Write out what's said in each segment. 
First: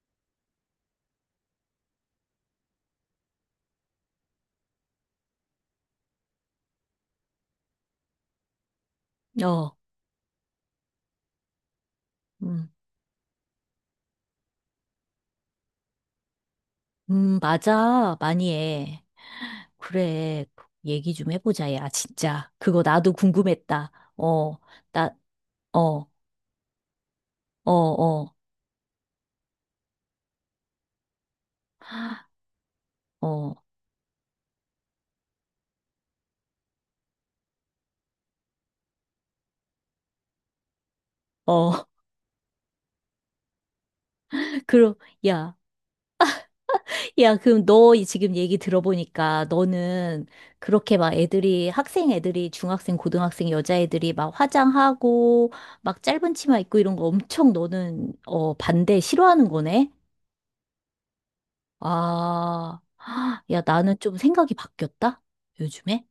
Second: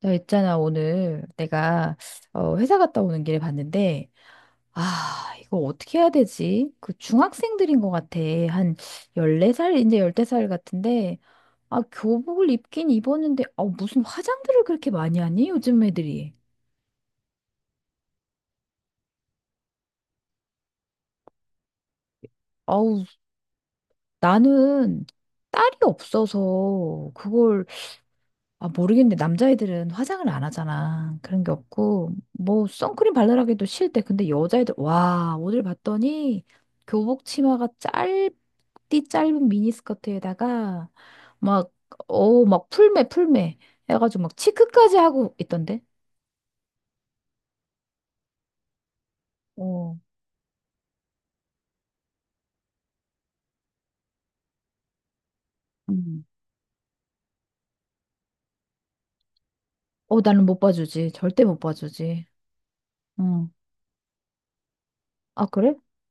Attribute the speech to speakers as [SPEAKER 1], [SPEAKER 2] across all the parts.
[SPEAKER 1] 나 있잖아, 오늘 내가 회사 갔다 오는 길에 봤는데, 아, 이거 어떻게 해야 되지? 그 중학생들인 것 같아. 한 14살,
[SPEAKER 2] 어,
[SPEAKER 1] 이제 15살 같은데, 아, 교복을
[SPEAKER 2] 음,
[SPEAKER 1] 입긴 입었는데, 아, 무슨 화장들을 그렇게 많이 하니? 요즘 애들이.
[SPEAKER 2] 맞아. 많이 해. 그래. 그 얘기 좀 해보자, 야, 진짜. 그거
[SPEAKER 1] 아우,
[SPEAKER 2] 나도 궁금했다. 어,
[SPEAKER 1] 나는
[SPEAKER 2] 나,
[SPEAKER 1] 딸이
[SPEAKER 2] 어,
[SPEAKER 1] 없어서 그걸
[SPEAKER 2] 어, 어,
[SPEAKER 1] 아, 모르겠는데 남자애들은 화장을 안 하잖아. 그런 게 없고 뭐 선크림
[SPEAKER 2] 어,
[SPEAKER 1] 발라라기도 싫대. 근데 여자애들 와, 오늘 봤더니 교복 치마가 짧디 짧은 미니스커트에다가 막
[SPEAKER 2] 어.
[SPEAKER 1] 막 풀매 풀매 해가지고 막
[SPEAKER 2] 그럼,
[SPEAKER 1] 치크까지 하고
[SPEAKER 2] 야,
[SPEAKER 1] 있던데.
[SPEAKER 2] 야, 그럼 너 지금 얘기 들어보니까
[SPEAKER 1] 어.
[SPEAKER 2] 너는 그렇게 막 애들이, 학생 애들이, 중학생, 고등학생 여자애들이 막 화장하고, 막
[SPEAKER 1] 음.
[SPEAKER 2] 짧은 치마 입고 이런 거 엄청 너는, 어, 반대, 싫어하는 거네?
[SPEAKER 1] 어, 나는 못 봐주지. 절대 못 봐주지.
[SPEAKER 2] 아,
[SPEAKER 1] 응.
[SPEAKER 2] 야, 나는 좀 생각이 바뀌었다?
[SPEAKER 1] 아, 그래?
[SPEAKER 2] 요즘에?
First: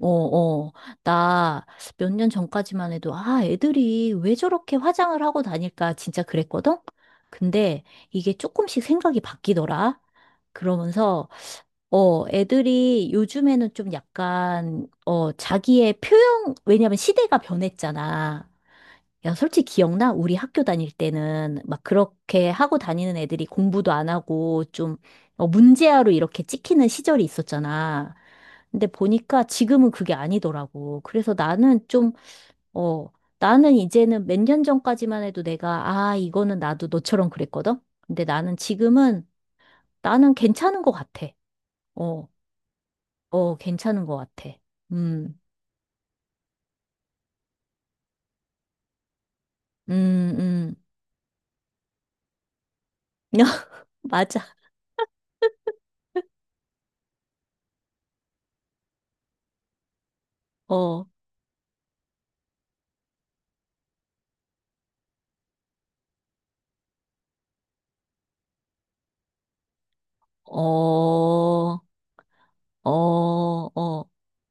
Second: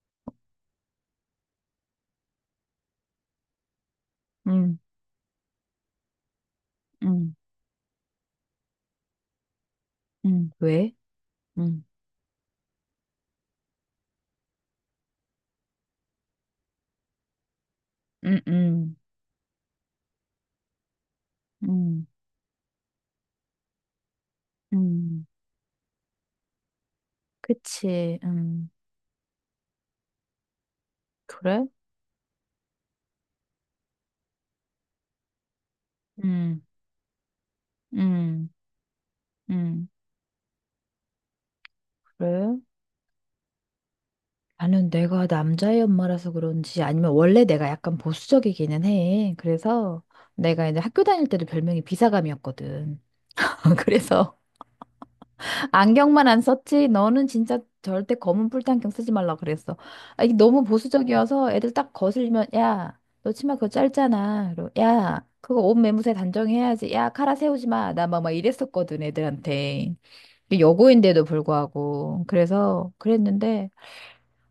[SPEAKER 2] 어, 어. 나 몇 년 전까지만 해도, 아, 애들이 왜 저렇게
[SPEAKER 1] 응.
[SPEAKER 2] 화장을 하고 다닐까 진짜 그랬거든?
[SPEAKER 1] 응.
[SPEAKER 2] 근데 이게 조금씩 생각이 바뀌더라.
[SPEAKER 1] 응, 왜?
[SPEAKER 2] 그러면서,
[SPEAKER 1] 응.
[SPEAKER 2] 어, 애들이 요즘에는 좀 약간, 어, 자기의 표현, 왜냐면 시대가
[SPEAKER 1] 응,
[SPEAKER 2] 변했잖아.
[SPEAKER 1] 응.
[SPEAKER 2] 야, 솔직히 기억나? 우리 학교 다닐 때는 막
[SPEAKER 1] 응.
[SPEAKER 2] 그렇게 하고 다니는 애들이 공부도 안 하고 좀
[SPEAKER 1] 응.
[SPEAKER 2] 어, 문제아로 이렇게 찍히는 시절이 있었잖아.
[SPEAKER 1] 그치. 응.
[SPEAKER 2] 근데 보니까 지금은 그게 아니더라고. 그래서
[SPEAKER 1] 그래?
[SPEAKER 2] 나는 좀, 어, 나는 이제는 몇 년 전까지만 해도 내가, 아, 이거는
[SPEAKER 1] 음,
[SPEAKER 2] 나도 너처럼 그랬거든? 근데
[SPEAKER 1] 음,
[SPEAKER 2] 나는 지금은,
[SPEAKER 1] 음.
[SPEAKER 2] 나는 괜찮은 것 같아. 어,
[SPEAKER 1] 그래?
[SPEAKER 2] 어, 괜찮은 것 같아.
[SPEAKER 1] 나는 내가
[SPEAKER 2] 음,
[SPEAKER 1] 남자의 엄마라서 그런지 아니면 원래 내가 약간 보수적이기는 해. 그래서
[SPEAKER 2] 음,
[SPEAKER 1] 내가
[SPEAKER 2] 음.
[SPEAKER 1] 이제 학교 다닐 때도 별명이 비사감이었거든. 그래서
[SPEAKER 2] 맞아.
[SPEAKER 1] 안경만 안 썼지. 너는 진짜 절대 검은 뿔테 안경 쓰지 말라 그랬어. 아, 이게 너무
[SPEAKER 2] 어,
[SPEAKER 1] 보수적이어서 애들 딱 거슬리면 야, 너 치마 그거 짧잖아. 그리고 야, 그거 옷 매무새 단정해야지. 야, 카라 세우지 마. 나 막 이랬었거든, 애들한테. 여고인데도
[SPEAKER 2] 어.
[SPEAKER 1] 불구하고
[SPEAKER 2] 어,
[SPEAKER 1] 그래서 그랬는데
[SPEAKER 2] 어,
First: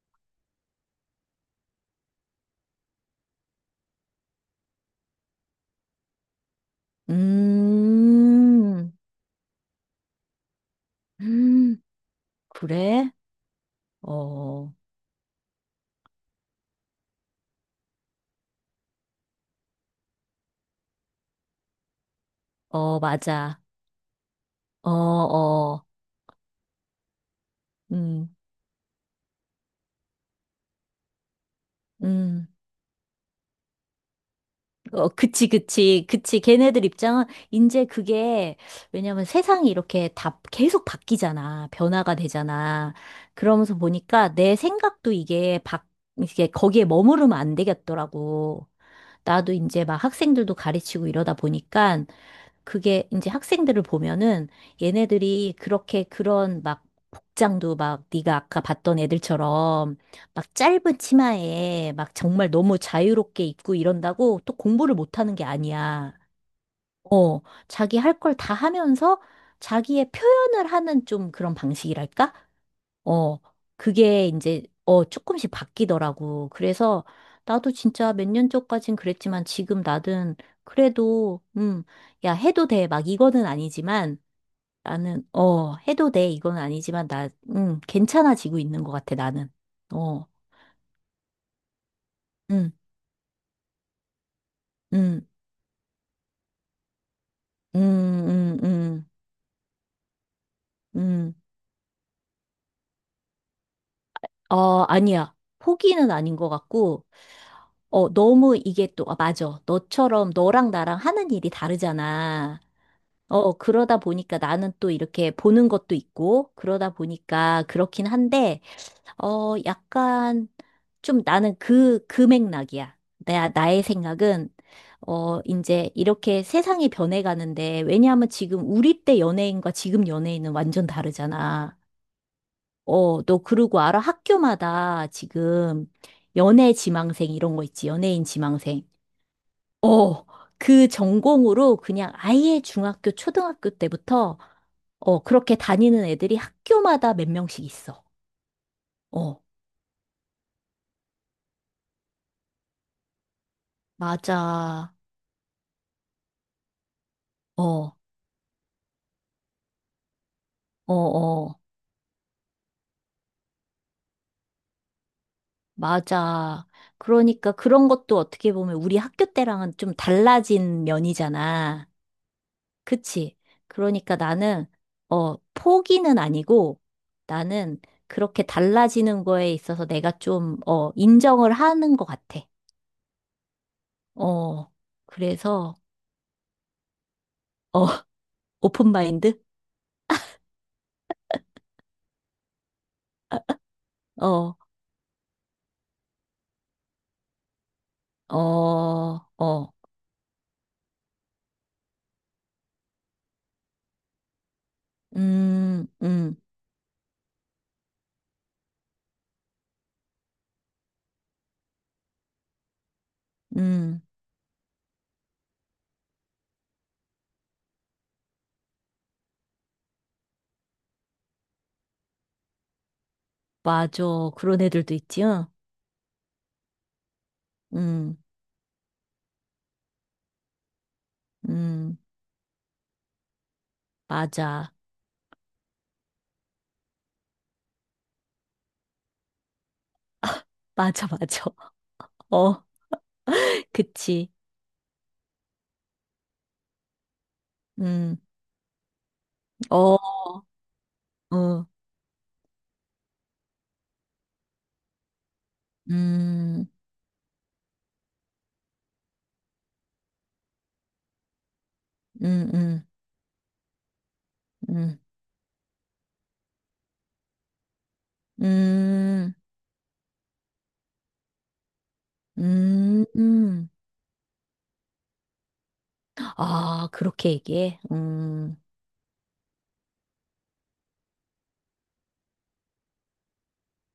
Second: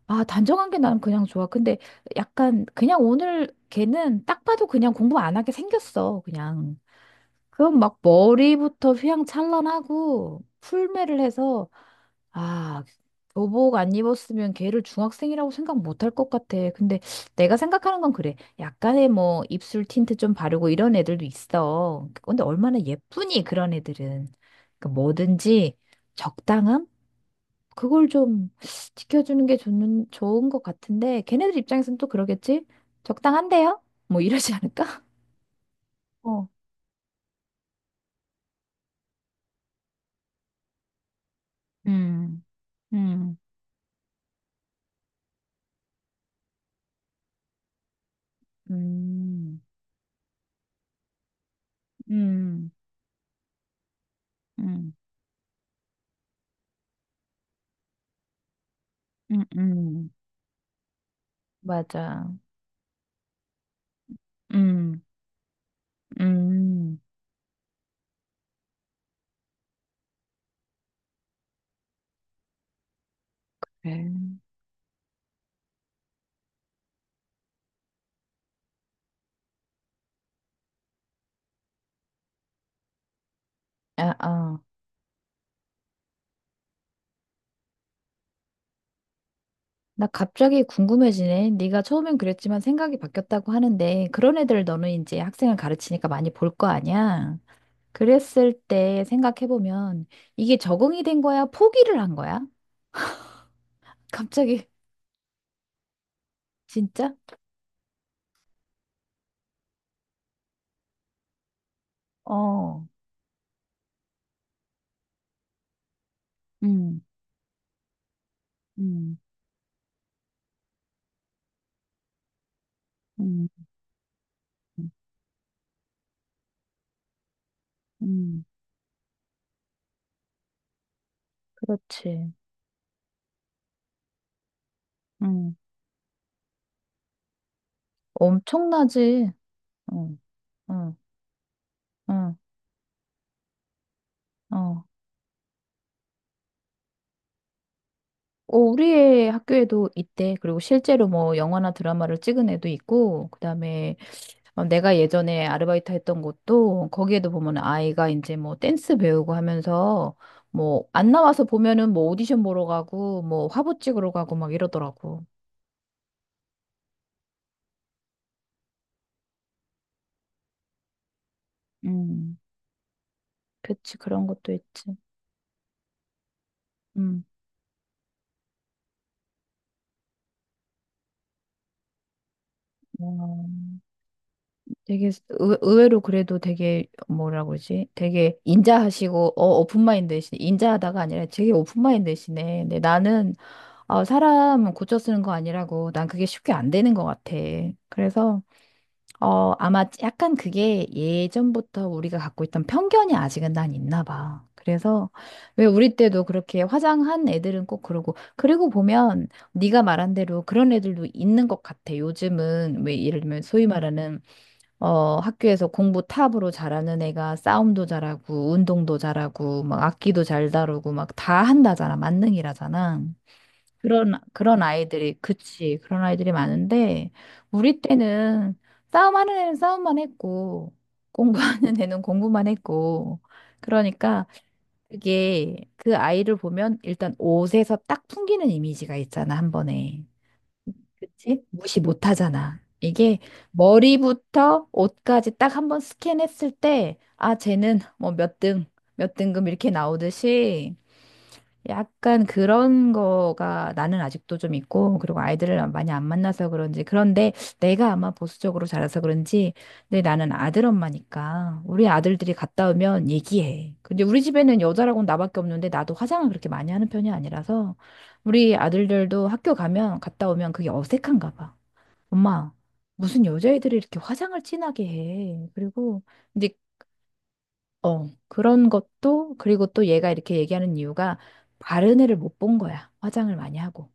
[SPEAKER 1] 아, 단정한 게 나는 그냥 좋아. 근데 약간 그냥 오늘 걔는 딱 봐도 그냥 공부 안 하게 생겼어. 그냥 그럼 막
[SPEAKER 2] 음,
[SPEAKER 1] 머리부터 휘황찬란하고 풀매를 해서
[SPEAKER 2] 음,
[SPEAKER 1] 아,
[SPEAKER 2] 그래?
[SPEAKER 1] 교복 안 입었으면
[SPEAKER 2] 어,
[SPEAKER 1] 걔를 중학생이라고 생각 못할 것 같아. 근데 내가 생각하는 건 그래. 약간의 뭐 입술 틴트 좀 바르고 이런 애들도 있어. 근데 얼마나
[SPEAKER 2] 어,
[SPEAKER 1] 예쁘니
[SPEAKER 2] 맞아.
[SPEAKER 1] 그런 애들은. 그러니까
[SPEAKER 2] 어,
[SPEAKER 1] 뭐든지
[SPEAKER 2] 어,
[SPEAKER 1] 적당함? 그걸
[SPEAKER 2] 음,
[SPEAKER 1] 좀 지켜주는 게 좋는, 좋은 것 같은데, 걔네들 입장에서는 또
[SPEAKER 2] 음.
[SPEAKER 1] 그러겠지? 적당한데요? 뭐 이러지 않을까?
[SPEAKER 2] 어, 그치, 그치, 그치.
[SPEAKER 1] 어.
[SPEAKER 2] 걔네들 입장은 이제 그게, 왜냐면 세상이 이렇게 다 계속 바뀌잖아. 변화가
[SPEAKER 1] 음,
[SPEAKER 2] 되잖아.
[SPEAKER 1] 음,
[SPEAKER 2] 그러면서 보니까 내 생각도 이게 거기에 머무르면 안 되겠더라고. 나도
[SPEAKER 1] 음,
[SPEAKER 2] 이제 막 학생들도 가르치고 이러다 보니까
[SPEAKER 1] 음,
[SPEAKER 2] 그게 이제 학생들을 보면은
[SPEAKER 1] 음,
[SPEAKER 2] 얘네들이 그렇게 그런 막 복장도 막 네가 아까 봤던
[SPEAKER 1] 음,
[SPEAKER 2] 애들처럼
[SPEAKER 1] 음,
[SPEAKER 2] 막 짧은 치마에 막
[SPEAKER 1] 맞아.
[SPEAKER 2] 정말 너무 자유롭게 입고 이런다고 또 공부를
[SPEAKER 1] 음,
[SPEAKER 2] 못하는 게 아니야.
[SPEAKER 1] 음.
[SPEAKER 2] 어, 자기 할 걸 다 하면서 자기의 표현을 하는 좀 그런 방식이랄까? 어,
[SPEAKER 1] 그래.
[SPEAKER 2] 그게 이제, 어, 조금씩 바뀌더라고. 그래서 나도 진짜 몇 년 전까진 그랬지만 지금 나는 그래도, 야, 해도 돼. 막 이거는
[SPEAKER 1] 아,
[SPEAKER 2] 아니지만
[SPEAKER 1] 아.
[SPEAKER 2] 나는, 어, 해도 돼. 이건 아니지만 나, 괜찮아지고 있는 것 같아, 나는.
[SPEAKER 1] 나
[SPEAKER 2] 어,
[SPEAKER 1] 갑자기 궁금해지네. 네가 처음엔 그랬지만
[SPEAKER 2] 음,
[SPEAKER 1] 생각이 바뀌었다고 하는데, 그런 애들 너는 이제
[SPEAKER 2] 음,
[SPEAKER 1] 학생을 가르치니까 많이 볼 거 아니야?
[SPEAKER 2] 음,
[SPEAKER 1] 그랬을
[SPEAKER 2] 음,
[SPEAKER 1] 때
[SPEAKER 2] 음,
[SPEAKER 1] 생각해보면, 이게 적응이 된
[SPEAKER 2] 음.
[SPEAKER 1] 거야? 포기를 한 거야? 갑자기
[SPEAKER 2] 어, 아니야. 포기는 아닌 것 같고,
[SPEAKER 1] 진짜?
[SPEAKER 2] 어, 너무 이게 또, 아, 맞아. 너처럼 너랑 나랑 하는 일이 다르잖아.
[SPEAKER 1] 어,
[SPEAKER 2] 어, 그러다 보니까 나는 또 이렇게 보는 것도 있고, 그러다
[SPEAKER 1] 음,
[SPEAKER 2] 보니까 그렇긴 한데,
[SPEAKER 1] 음,
[SPEAKER 2] 어, 약간 좀 나는 그 맥락이야.
[SPEAKER 1] 음,
[SPEAKER 2] 나의 생각은,
[SPEAKER 1] 음,
[SPEAKER 2] 어, 이제 이렇게 세상이 변해가는데, 왜냐하면
[SPEAKER 1] 음,
[SPEAKER 2] 지금 우리 때 연예인과 지금 연예인은 완전 다르잖아.
[SPEAKER 1] 그렇지.
[SPEAKER 2] 어, 너 그러고 알아? 학교마다
[SPEAKER 1] 음,
[SPEAKER 2] 지금 연애 지망생 이런 거 있지. 연예인 지망생.
[SPEAKER 1] 엄청나지. 응,
[SPEAKER 2] 어, 그
[SPEAKER 1] 응,
[SPEAKER 2] 전공으로 그냥
[SPEAKER 1] 응,
[SPEAKER 2] 아예 중학교, 초등학교 때부터
[SPEAKER 1] 어.
[SPEAKER 2] 어, 그렇게 다니는 애들이 학교마다 몇 명씩 있어.
[SPEAKER 1] 어, 우리의
[SPEAKER 2] 어,
[SPEAKER 1] 학교에도 있대. 그리고 실제로 뭐 영화나 드라마를 찍은 애도 있고, 그다음에 어,
[SPEAKER 2] 맞아.
[SPEAKER 1] 내가 예전에 아르바이트 했던 곳도 거기에도 보면
[SPEAKER 2] 어,
[SPEAKER 1] 아이가 이제 뭐 댄스 배우고 하면서 뭐
[SPEAKER 2] 어,
[SPEAKER 1] 안 나와서
[SPEAKER 2] 어,
[SPEAKER 1] 보면은 뭐 오디션 보러 가고 뭐 화보 찍으러 가고 막 이러더라고.
[SPEAKER 2] 맞아. 그러니까 그런 것도 어떻게 보면 우리 학교 때랑은 좀 달라진 면이잖아.
[SPEAKER 1] 음,
[SPEAKER 2] 그치?
[SPEAKER 1] 그치.
[SPEAKER 2] 그러니까
[SPEAKER 1] 그런 것도
[SPEAKER 2] 나는,
[SPEAKER 1] 있지.
[SPEAKER 2] 어, 포기는 아니고
[SPEAKER 1] 음.
[SPEAKER 2] 나는 그렇게 달라지는 거에 있어서 내가 좀, 어, 인정을 하는 것 같아.
[SPEAKER 1] 어,
[SPEAKER 2] 어,
[SPEAKER 1] 되게 의-
[SPEAKER 2] 그래서,
[SPEAKER 1] 의외로 그래도 되게 뭐라 그러지?
[SPEAKER 2] 어,
[SPEAKER 1] 되게
[SPEAKER 2] 오픈
[SPEAKER 1] 인자하시고
[SPEAKER 2] 마인드?
[SPEAKER 1] 어 오픈마인드이시 인자하다가 아니라 되게 오픈마인드시네. 근데 나는 어,
[SPEAKER 2] 어,
[SPEAKER 1] 사람 고쳐 쓰는 거 아니라고 난 그게 쉽게 안 되는 것 같아. 그래서
[SPEAKER 2] 어,
[SPEAKER 1] 어,
[SPEAKER 2] 어.
[SPEAKER 1] 아마 약간 그게 예전부터 우리가 갖고 있던 편견이 아직은 난 있나 봐. 그래서 왜
[SPEAKER 2] 음,
[SPEAKER 1] 우리 때도
[SPEAKER 2] 음,
[SPEAKER 1] 그렇게 화장한 애들은 꼭 그러고 그리고 보면 네가 말한 대로 그런 애들도 있는 것 같아. 요즘은 왜 예를 들면 소위
[SPEAKER 2] 음.
[SPEAKER 1] 말하는 어, 학교에서 공부 탑으로 잘하는 애가 싸움도 잘하고 운동도 잘하고 막 악기도 잘 다루고 막 다 한다잖아. 만능이라잖아.
[SPEAKER 2] 맞아.
[SPEAKER 1] 그런,
[SPEAKER 2] 그런
[SPEAKER 1] 그런
[SPEAKER 2] 애들도
[SPEAKER 1] 아이들이,
[SPEAKER 2] 있지, 요
[SPEAKER 1] 그치, 그런 아이들이 많은데, 우리
[SPEAKER 2] 음,
[SPEAKER 1] 때는 싸움하는 애는 싸움만 했고, 공부하는
[SPEAKER 2] 음.
[SPEAKER 1] 애는 공부만 했고, 그러니까
[SPEAKER 2] 맞아.
[SPEAKER 1] 그게 그 아이를 보면 일단 옷에서 딱 풍기는 이미지가 있잖아, 한 번에.
[SPEAKER 2] 맞아,
[SPEAKER 1] 그치?
[SPEAKER 2] 맞아.
[SPEAKER 1] 무시 못 하잖아.
[SPEAKER 2] 어,
[SPEAKER 1] 이게
[SPEAKER 2] 그치.
[SPEAKER 1] 머리부터 옷까지 딱 한 번 스캔했을 때, 아, 쟤는 뭐
[SPEAKER 2] 음,
[SPEAKER 1] 몇 등, 몇 등급 이렇게
[SPEAKER 2] 어,
[SPEAKER 1] 나오듯이,
[SPEAKER 2] 어.
[SPEAKER 1] 약간 그런 거가 나는 아직도 좀 있고, 그리고 아이들을 많이 안 만나서
[SPEAKER 2] 음,
[SPEAKER 1] 그런지, 그런데 내가 아마 보수적으로 자라서 그런지, 근데 나는 아들 엄마니까, 우리 아들들이
[SPEAKER 2] 음,
[SPEAKER 1] 갔다
[SPEAKER 2] 음,
[SPEAKER 1] 오면 얘기해. 근데 우리 집에는
[SPEAKER 2] 음,
[SPEAKER 1] 여자라고는 나밖에 없는데, 나도 화장을 그렇게 많이 하는 편이 아니라서, 우리 아들들도
[SPEAKER 2] 음,
[SPEAKER 1] 학교 가면, 갔다 오면 그게 어색한가 봐. 엄마, 무슨
[SPEAKER 2] 음.
[SPEAKER 1] 여자애들이 이렇게 화장을 진하게 해. 그리고, 이제
[SPEAKER 2] 아, 그렇게 얘기해?
[SPEAKER 1] 어, 그런 것도, 그리고 또 얘가 이렇게 얘기하는 이유가 바른 애를 못 본 거야. 화장을 많이 하고.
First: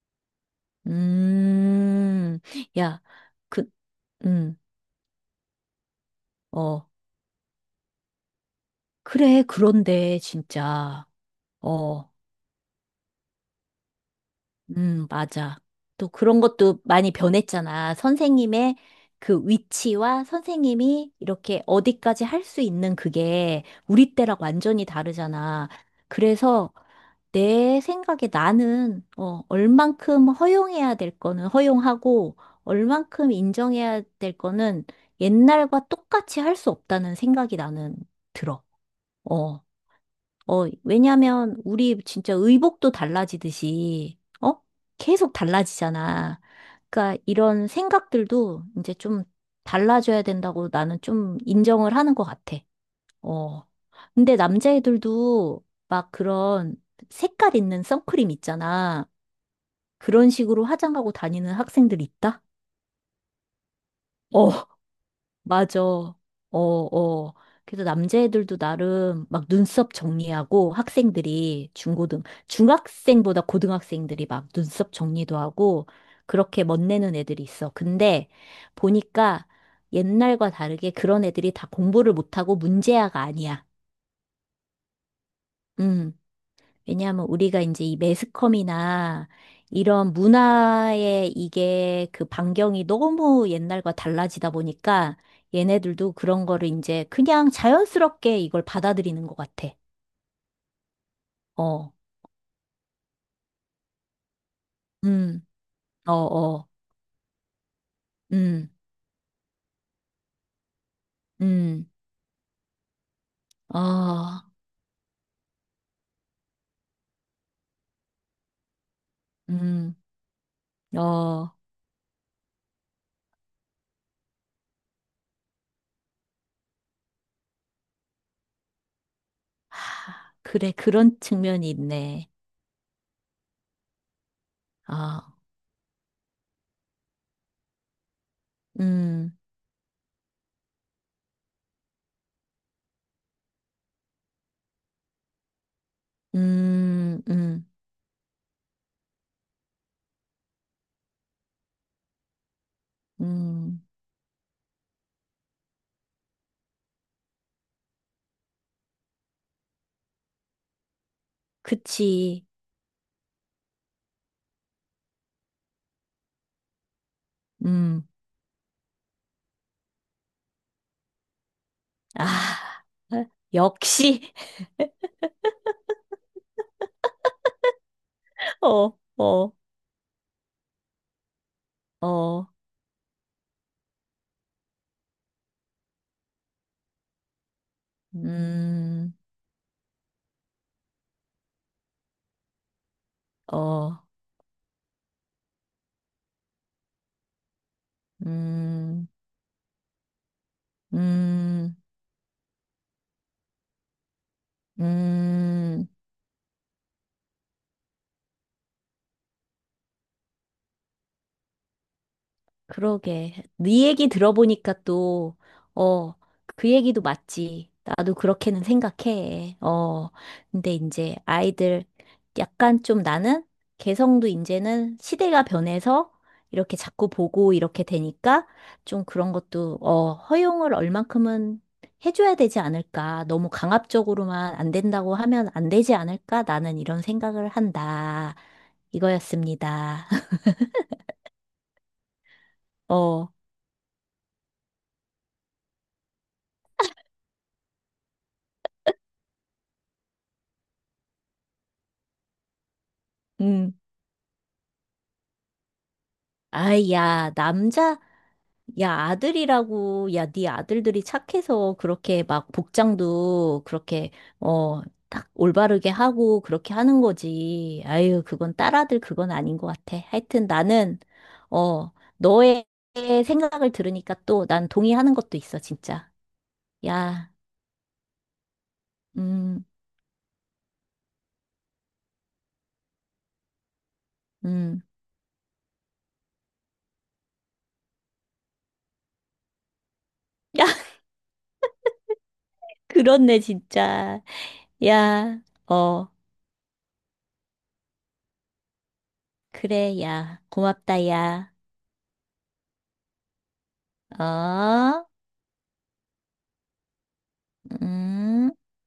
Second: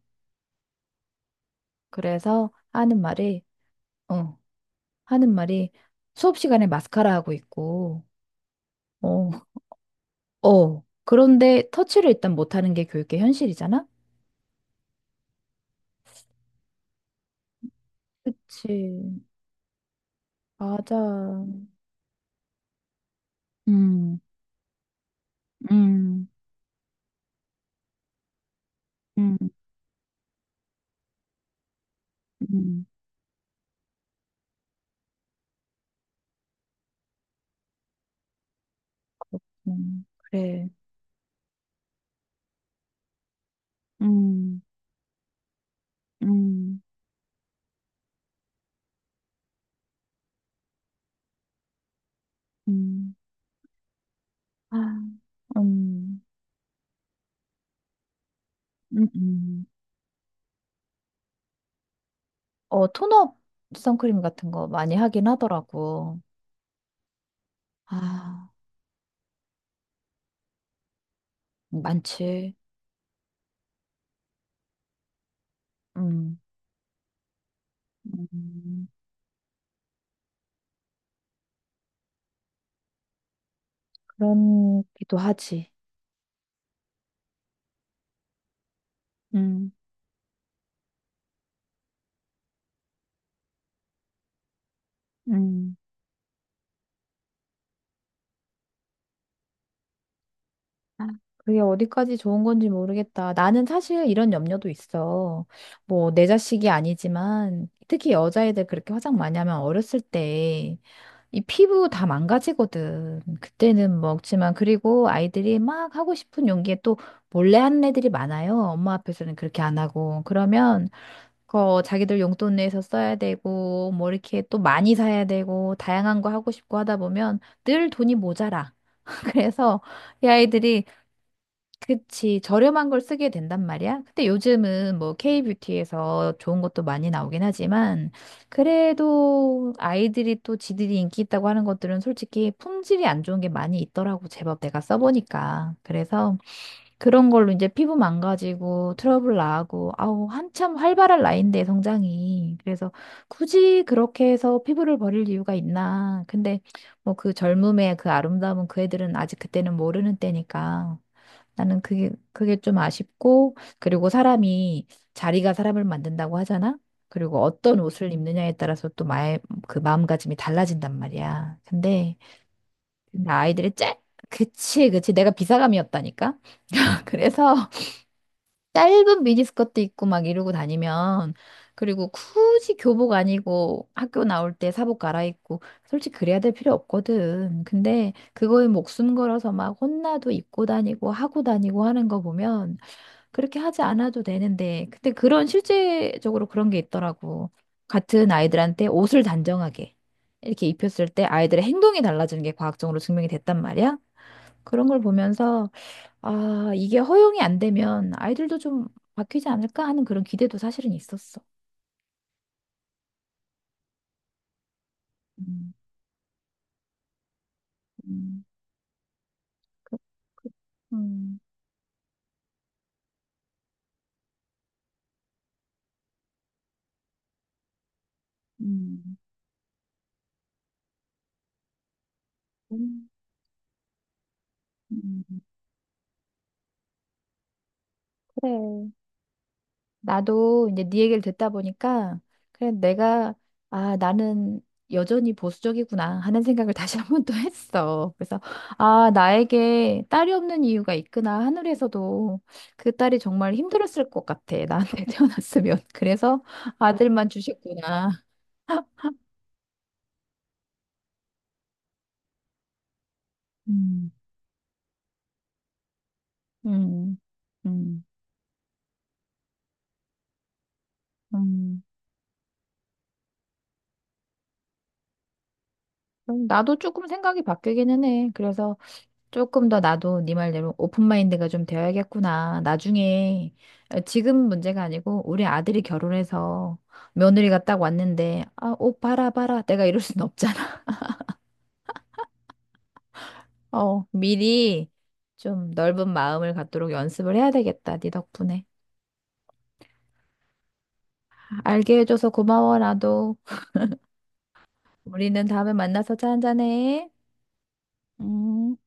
[SPEAKER 2] 음.
[SPEAKER 1] 그래서 하는
[SPEAKER 2] 야,
[SPEAKER 1] 말이,
[SPEAKER 2] 그,
[SPEAKER 1] 어,
[SPEAKER 2] 음,
[SPEAKER 1] 하는 말이 수업 시간에
[SPEAKER 2] 어.
[SPEAKER 1] 마스카라 하고 있고, 어,
[SPEAKER 2] 그래, 그런데,
[SPEAKER 1] 어.
[SPEAKER 2] 진짜.
[SPEAKER 1] 그런데 터치를
[SPEAKER 2] 어,
[SPEAKER 1] 일단 못 하는 게 교육의 현실이잖아?
[SPEAKER 2] 맞아. 또 그런 것도 많이 변했잖아.
[SPEAKER 1] 그치,
[SPEAKER 2] 선생님의 그 위치와 선생님이
[SPEAKER 1] 맞아.
[SPEAKER 2] 이렇게 어디까지 할 수 있는 그게 우리
[SPEAKER 1] 음,
[SPEAKER 2] 때랑 완전히 다르잖아.
[SPEAKER 1] 음,
[SPEAKER 2] 그래서 내 생각에 나는,
[SPEAKER 1] 음,
[SPEAKER 2] 어, 얼만큼 허용해야 될 거는 허용하고,
[SPEAKER 1] 음,
[SPEAKER 2] 얼만큼 인정해야 될 거는 옛날과 똑같이 할 수 없다는 생각이 나는 들어. 어.
[SPEAKER 1] 그렇군
[SPEAKER 2] 어,
[SPEAKER 1] 그래.
[SPEAKER 2] 왜냐면 우리 진짜 의복도 달라지듯이,
[SPEAKER 1] 음,
[SPEAKER 2] 어? 계속 달라지잖아.
[SPEAKER 1] 음,
[SPEAKER 2] 그러니까 이런 생각들도 이제 좀 달라져야 된다고 나는 좀 인정을 하는 것 같아.
[SPEAKER 1] 음.
[SPEAKER 2] 어. 근데
[SPEAKER 1] 아,
[SPEAKER 2] 남자애들도 막
[SPEAKER 1] 음,
[SPEAKER 2] 그런 색깔 있는 선크림
[SPEAKER 1] 음,
[SPEAKER 2] 있잖아.
[SPEAKER 1] 음.
[SPEAKER 2] 그런 식으로 화장하고 다니는 학생들 있다?
[SPEAKER 1] 어, 톤업 선크림
[SPEAKER 2] 어,
[SPEAKER 1] 같은 거 많이 하긴
[SPEAKER 2] 맞아. 어,
[SPEAKER 1] 하더라고.
[SPEAKER 2] 어. 그래서
[SPEAKER 1] 아,
[SPEAKER 2] 남자애들도 나름 막 눈썹 정리하고 학생들이 중고등,
[SPEAKER 1] 많지.
[SPEAKER 2] 중학생보다 고등학생들이 막 눈썹 정리도 하고
[SPEAKER 1] 음,
[SPEAKER 2] 그렇게 멋내는 애들이 있어. 근데
[SPEAKER 1] 음,
[SPEAKER 2] 보니까 옛날과 다르게 그런 애들이 다 공부를 못하고 문제아가 아니야.
[SPEAKER 1] 그런기도 하지.
[SPEAKER 2] 음. 왜냐하면 우리가 이제 이 매스컴이나
[SPEAKER 1] 음,
[SPEAKER 2] 이런 문화의 이게 그 반경이 너무 옛날과 달라지다 보니까
[SPEAKER 1] 음,
[SPEAKER 2] 얘네들도 그런 거를 이제 그냥 자연스럽게 이걸 받아들이는 것 같아.
[SPEAKER 1] 아, 그게
[SPEAKER 2] 어,
[SPEAKER 1] 어디까지 좋은 건지 모르겠다. 나는 사실 이런 염려도
[SPEAKER 2] 음,
[SPEAKER 1] 있어. 뭐,
[SPEAKER 2] 어,
[SPEAKER 1] 내
[SPEAKER 2] 어,
[SPEAKER 1] 자식이 아니지만, 특히 여자애들
[SPEAKER 2] 음,
[SPEAKER 1] 그렇게 화장 많이 하면 어렸을 때 이
[SPEAKER 2] 음,
[SPEAKER 1] 피부 다 망가지거든. 그때는
[SPEAKER 2] 어,
[SPEAKER 1] 먹지만, 그리고 아이들이 막 하고 싶은 용기에 또 몰래 하는 애들이 많아요. 엄마 앞에서는 그렇게 안
[SPEAKER 2] 음,
[SPEAKER 1] 하고. 그러면,
[SPEAKER 2] 어.
[SPEAKER 1] 그 자기들 용돈 내서 써야 되고, 뭐 이렇게 또 많이 사야 되고, 다양한 거 하고 싶고 하다 보면 늘 돈이 모자라. 그래서 이
[SPEAKER 2] 하, 그래,
[SPEAKER 1] 아이들이
[SPEAKER 2] 그런 측면이 있네.
[SPEAKER 1] 그치, 저렴한 걸 쓰게 된단 말이야. 근데 요즘은 뭐
[SPEAKER 2] 아,
[SPEAKER 1] K뷰티에서 좋은 것도 많이 나오긴 하지만,
[SPEAKER 2] 음,
[SPEAKER 1] 그래도 아이들이 또 지들이 인기 있다고 하는 것들은 솔직히 품질이 안 좋은 게 많이 있더라고, 제법 내가 써보니까. 그래서
[SPEAKER 2] 음,
[SPEAKER 1] 그런 걸로 이제
[SPEAKER 2] 음,
[SPEAKER 1] 피부 망가지고 트러블 나고, 아우, 한참 활발한 나이인데, 성장이. 그래서 굳이
[SPEAKER 2] 음,
[SPEAKER 1] 그렇게 해서 피부를 버릴 이유가 있나. 근데 뭐 그 젊음의 그 아름다움은 그 애들은 아직 그때는 모르는 때니까. 나는 그게,
[SPEAKER 2] 그치.
[SPEAKER 1] 그게 좀 아쉽고, 그리고 사람이, 자리가 사람을 만든다고 하잖아? 그리고 어떤
[SPEAKER 2] 음.
[SPEAKER 1] 옷을 입느냐에 따라서 또 마의, 그 마음가짐이 달라진단 말이야. 근데,
[SPEAKER 2] 아,
[SPEAKER 1] 근데 아이들이 짧,
[SPEAKER 2] 역시,
[SPEAKER 1] 그치. 내가 비사감이었다니까? 그래서
[SPEAKER 2] 어,
[SPEAKER 1] 짧은
[SPEAKER 2] 어,
[SPEAKER 1] 미니스커트 입고 막 이러고 다니면, 그리고
[SPEAKER 2] 어,
[SPEAKER 1] 굳이 교복 아니고 학교 나올 때 사복 갈아입고, 솔직히 그래야 될 필요 없거든. 근데 그거에
[SPEAKER 2] 음,
[SPEAKER 1] 목숨 걸어서 막 혼나도 입고 다니고 하고 다니고 하는 거 보면, 그렇게 하지
[SPEAKER 2] 어,
[SPEAKER 1] 않아도 되는데, 근데 그런 실제적으로 그런 게 있더라고. 같은 아이들한테
[SPEAKER 2] 음,
[SPEAKER 1] 옷을 단정하게 이렇게 입혔을 때 아이들의
[SPEAKER 2] 음,
[SPEAKER 1] 행동이 달라지는 게 과학적으로 증명이 됐단 말이야. 그런 걸 보면서,
[SPEAKER 2] 음,
[SPEAKER 1] 아, 이게 허용이 안 되면 아이들도 좀 바뀌지 않을까 하는 그런 기대도 사실은 있었어.
[SPEAKER 2] 그러게. 네 얘기 들어보니까 또,
[SPEAKER 1] 음,
[SPEAKER 2] 어, 그 얘기도 맞지. 나도
[SPEAKER 1] 음,
[SPEAKER 2] 그렇게는 생각해.
[SPEAKER 1] 그,
[SPEAKER 2] 어,
[SPEAKER 1] 그,
[SPEAKER 2] 근데 이제
[SPEAKER 1] 음,
[SPEAKER 2] 아이들 약간 좀 나는 개성도 이제는 시대가 변해서 이렇게 자꾸 보고 이렇게 되니까 좀
[SPEAKER 1] 음,
[SPEAKER 2] 그런 것도, 어, 허용을 얼만큼은 해줘야 되지
[SPEAKER 1] 음,
[SPEAKER 2] 않을까. 너무 강압적으로만 안 된다고
[SPEAKER 1] 음.
[SPEAKER 2] 하면 안 되지 않을까. 나는 이런 생각을 한다.
[SPEAKER 1] 그래.
[SPEAKER 2] 이거였습니다.
[SPEAKER 1] 나도 이제 네 얘기를 듣다 보니까 그래
[SPEAKER 2] 어,
[SPEAKER 1] 내가 아, 나는 여전히 보수적이구나 하는 생각을 다시 한 번 또 했어. 그래서 아, 나에게 딸이 없는 이유가 있구나. 하늘에서도 그 딸이 정말
[SPEAKER 2] 음.
[SPEAKER 1] 힘들었을 것 같아 나한테 태어났으면. 그래서
[SPEAKER 2] 아이,
[SPEAKER 1] 아들만
[SPEAKER 2] 야, 남자,
[SPEAKER 1] 주셨구나.
[SPEAKER 2] 야, 아들이라고, 야, 네 아들들이 착해서 그렇게 막 복장도
[SPEAKER 1] 음,
[SPEAKER 2] 그렇게, 어, 딱 올바르게 하고 그렇게 하는
[SPEAKER 1] 음,
[SPEAKER 2] 거지.
[SPEAKER 1] 음,
[SPEAKER 2] 아유, 그건 딸아들 그건 아닌 것 같아. 하여튼 나는,
[SPEAKER 1] 음.
[SPEAKER 2] 어, 너의 생각을 들으니까 또 난 동의하는 것도 있어, 진짜.
[SPEAKER 1] 그럼 나도 조금
[SPEAKER 2] 야,
[SPEAKER 1] 생각이 바뀌기는 해. 그래서
[SPEAKER 2] 음,
[SPEAKER 1] 조금 더 나도 네 말대로 오픈마인드가 좀 되어야겠구나. 나중에 어, 지금 문제가
[SPEAKER 2] 음.
[SPEAKER 1] 아니고 우리 아들이 결혼해서 며느리가 딱 왔는데 아, 옷 봐라 봐라 내가 이럴 순
[SPEAKER 2] 야,
[SPEAKER 1] 없잖아.
[SPEAKER 2] 그렇네,
[SPEAKER 1] 어,
[SPEAKER 2] 진짜.
[SPEAKER 1] 미리
[SPEAKER 2] 야,
[SPEAKER 1] 좀
[SPEAKER 2] 어,
[SPEAKER 1] 넓은 마음을 갖도록 연습을 해야 되겠다. 네 덕분에.
[SPEAKER 2] 그래, 야. 고맙다, 야.
[SPEAKER 1] 알게 해줘서 고마워 나도.
[SPEAKER 2] 어?
[SPEAKER 1] 우리는 다음에 만나서 차 한잔해.
[SPEAKER 2] 음.
[SPEAKER 1] 음.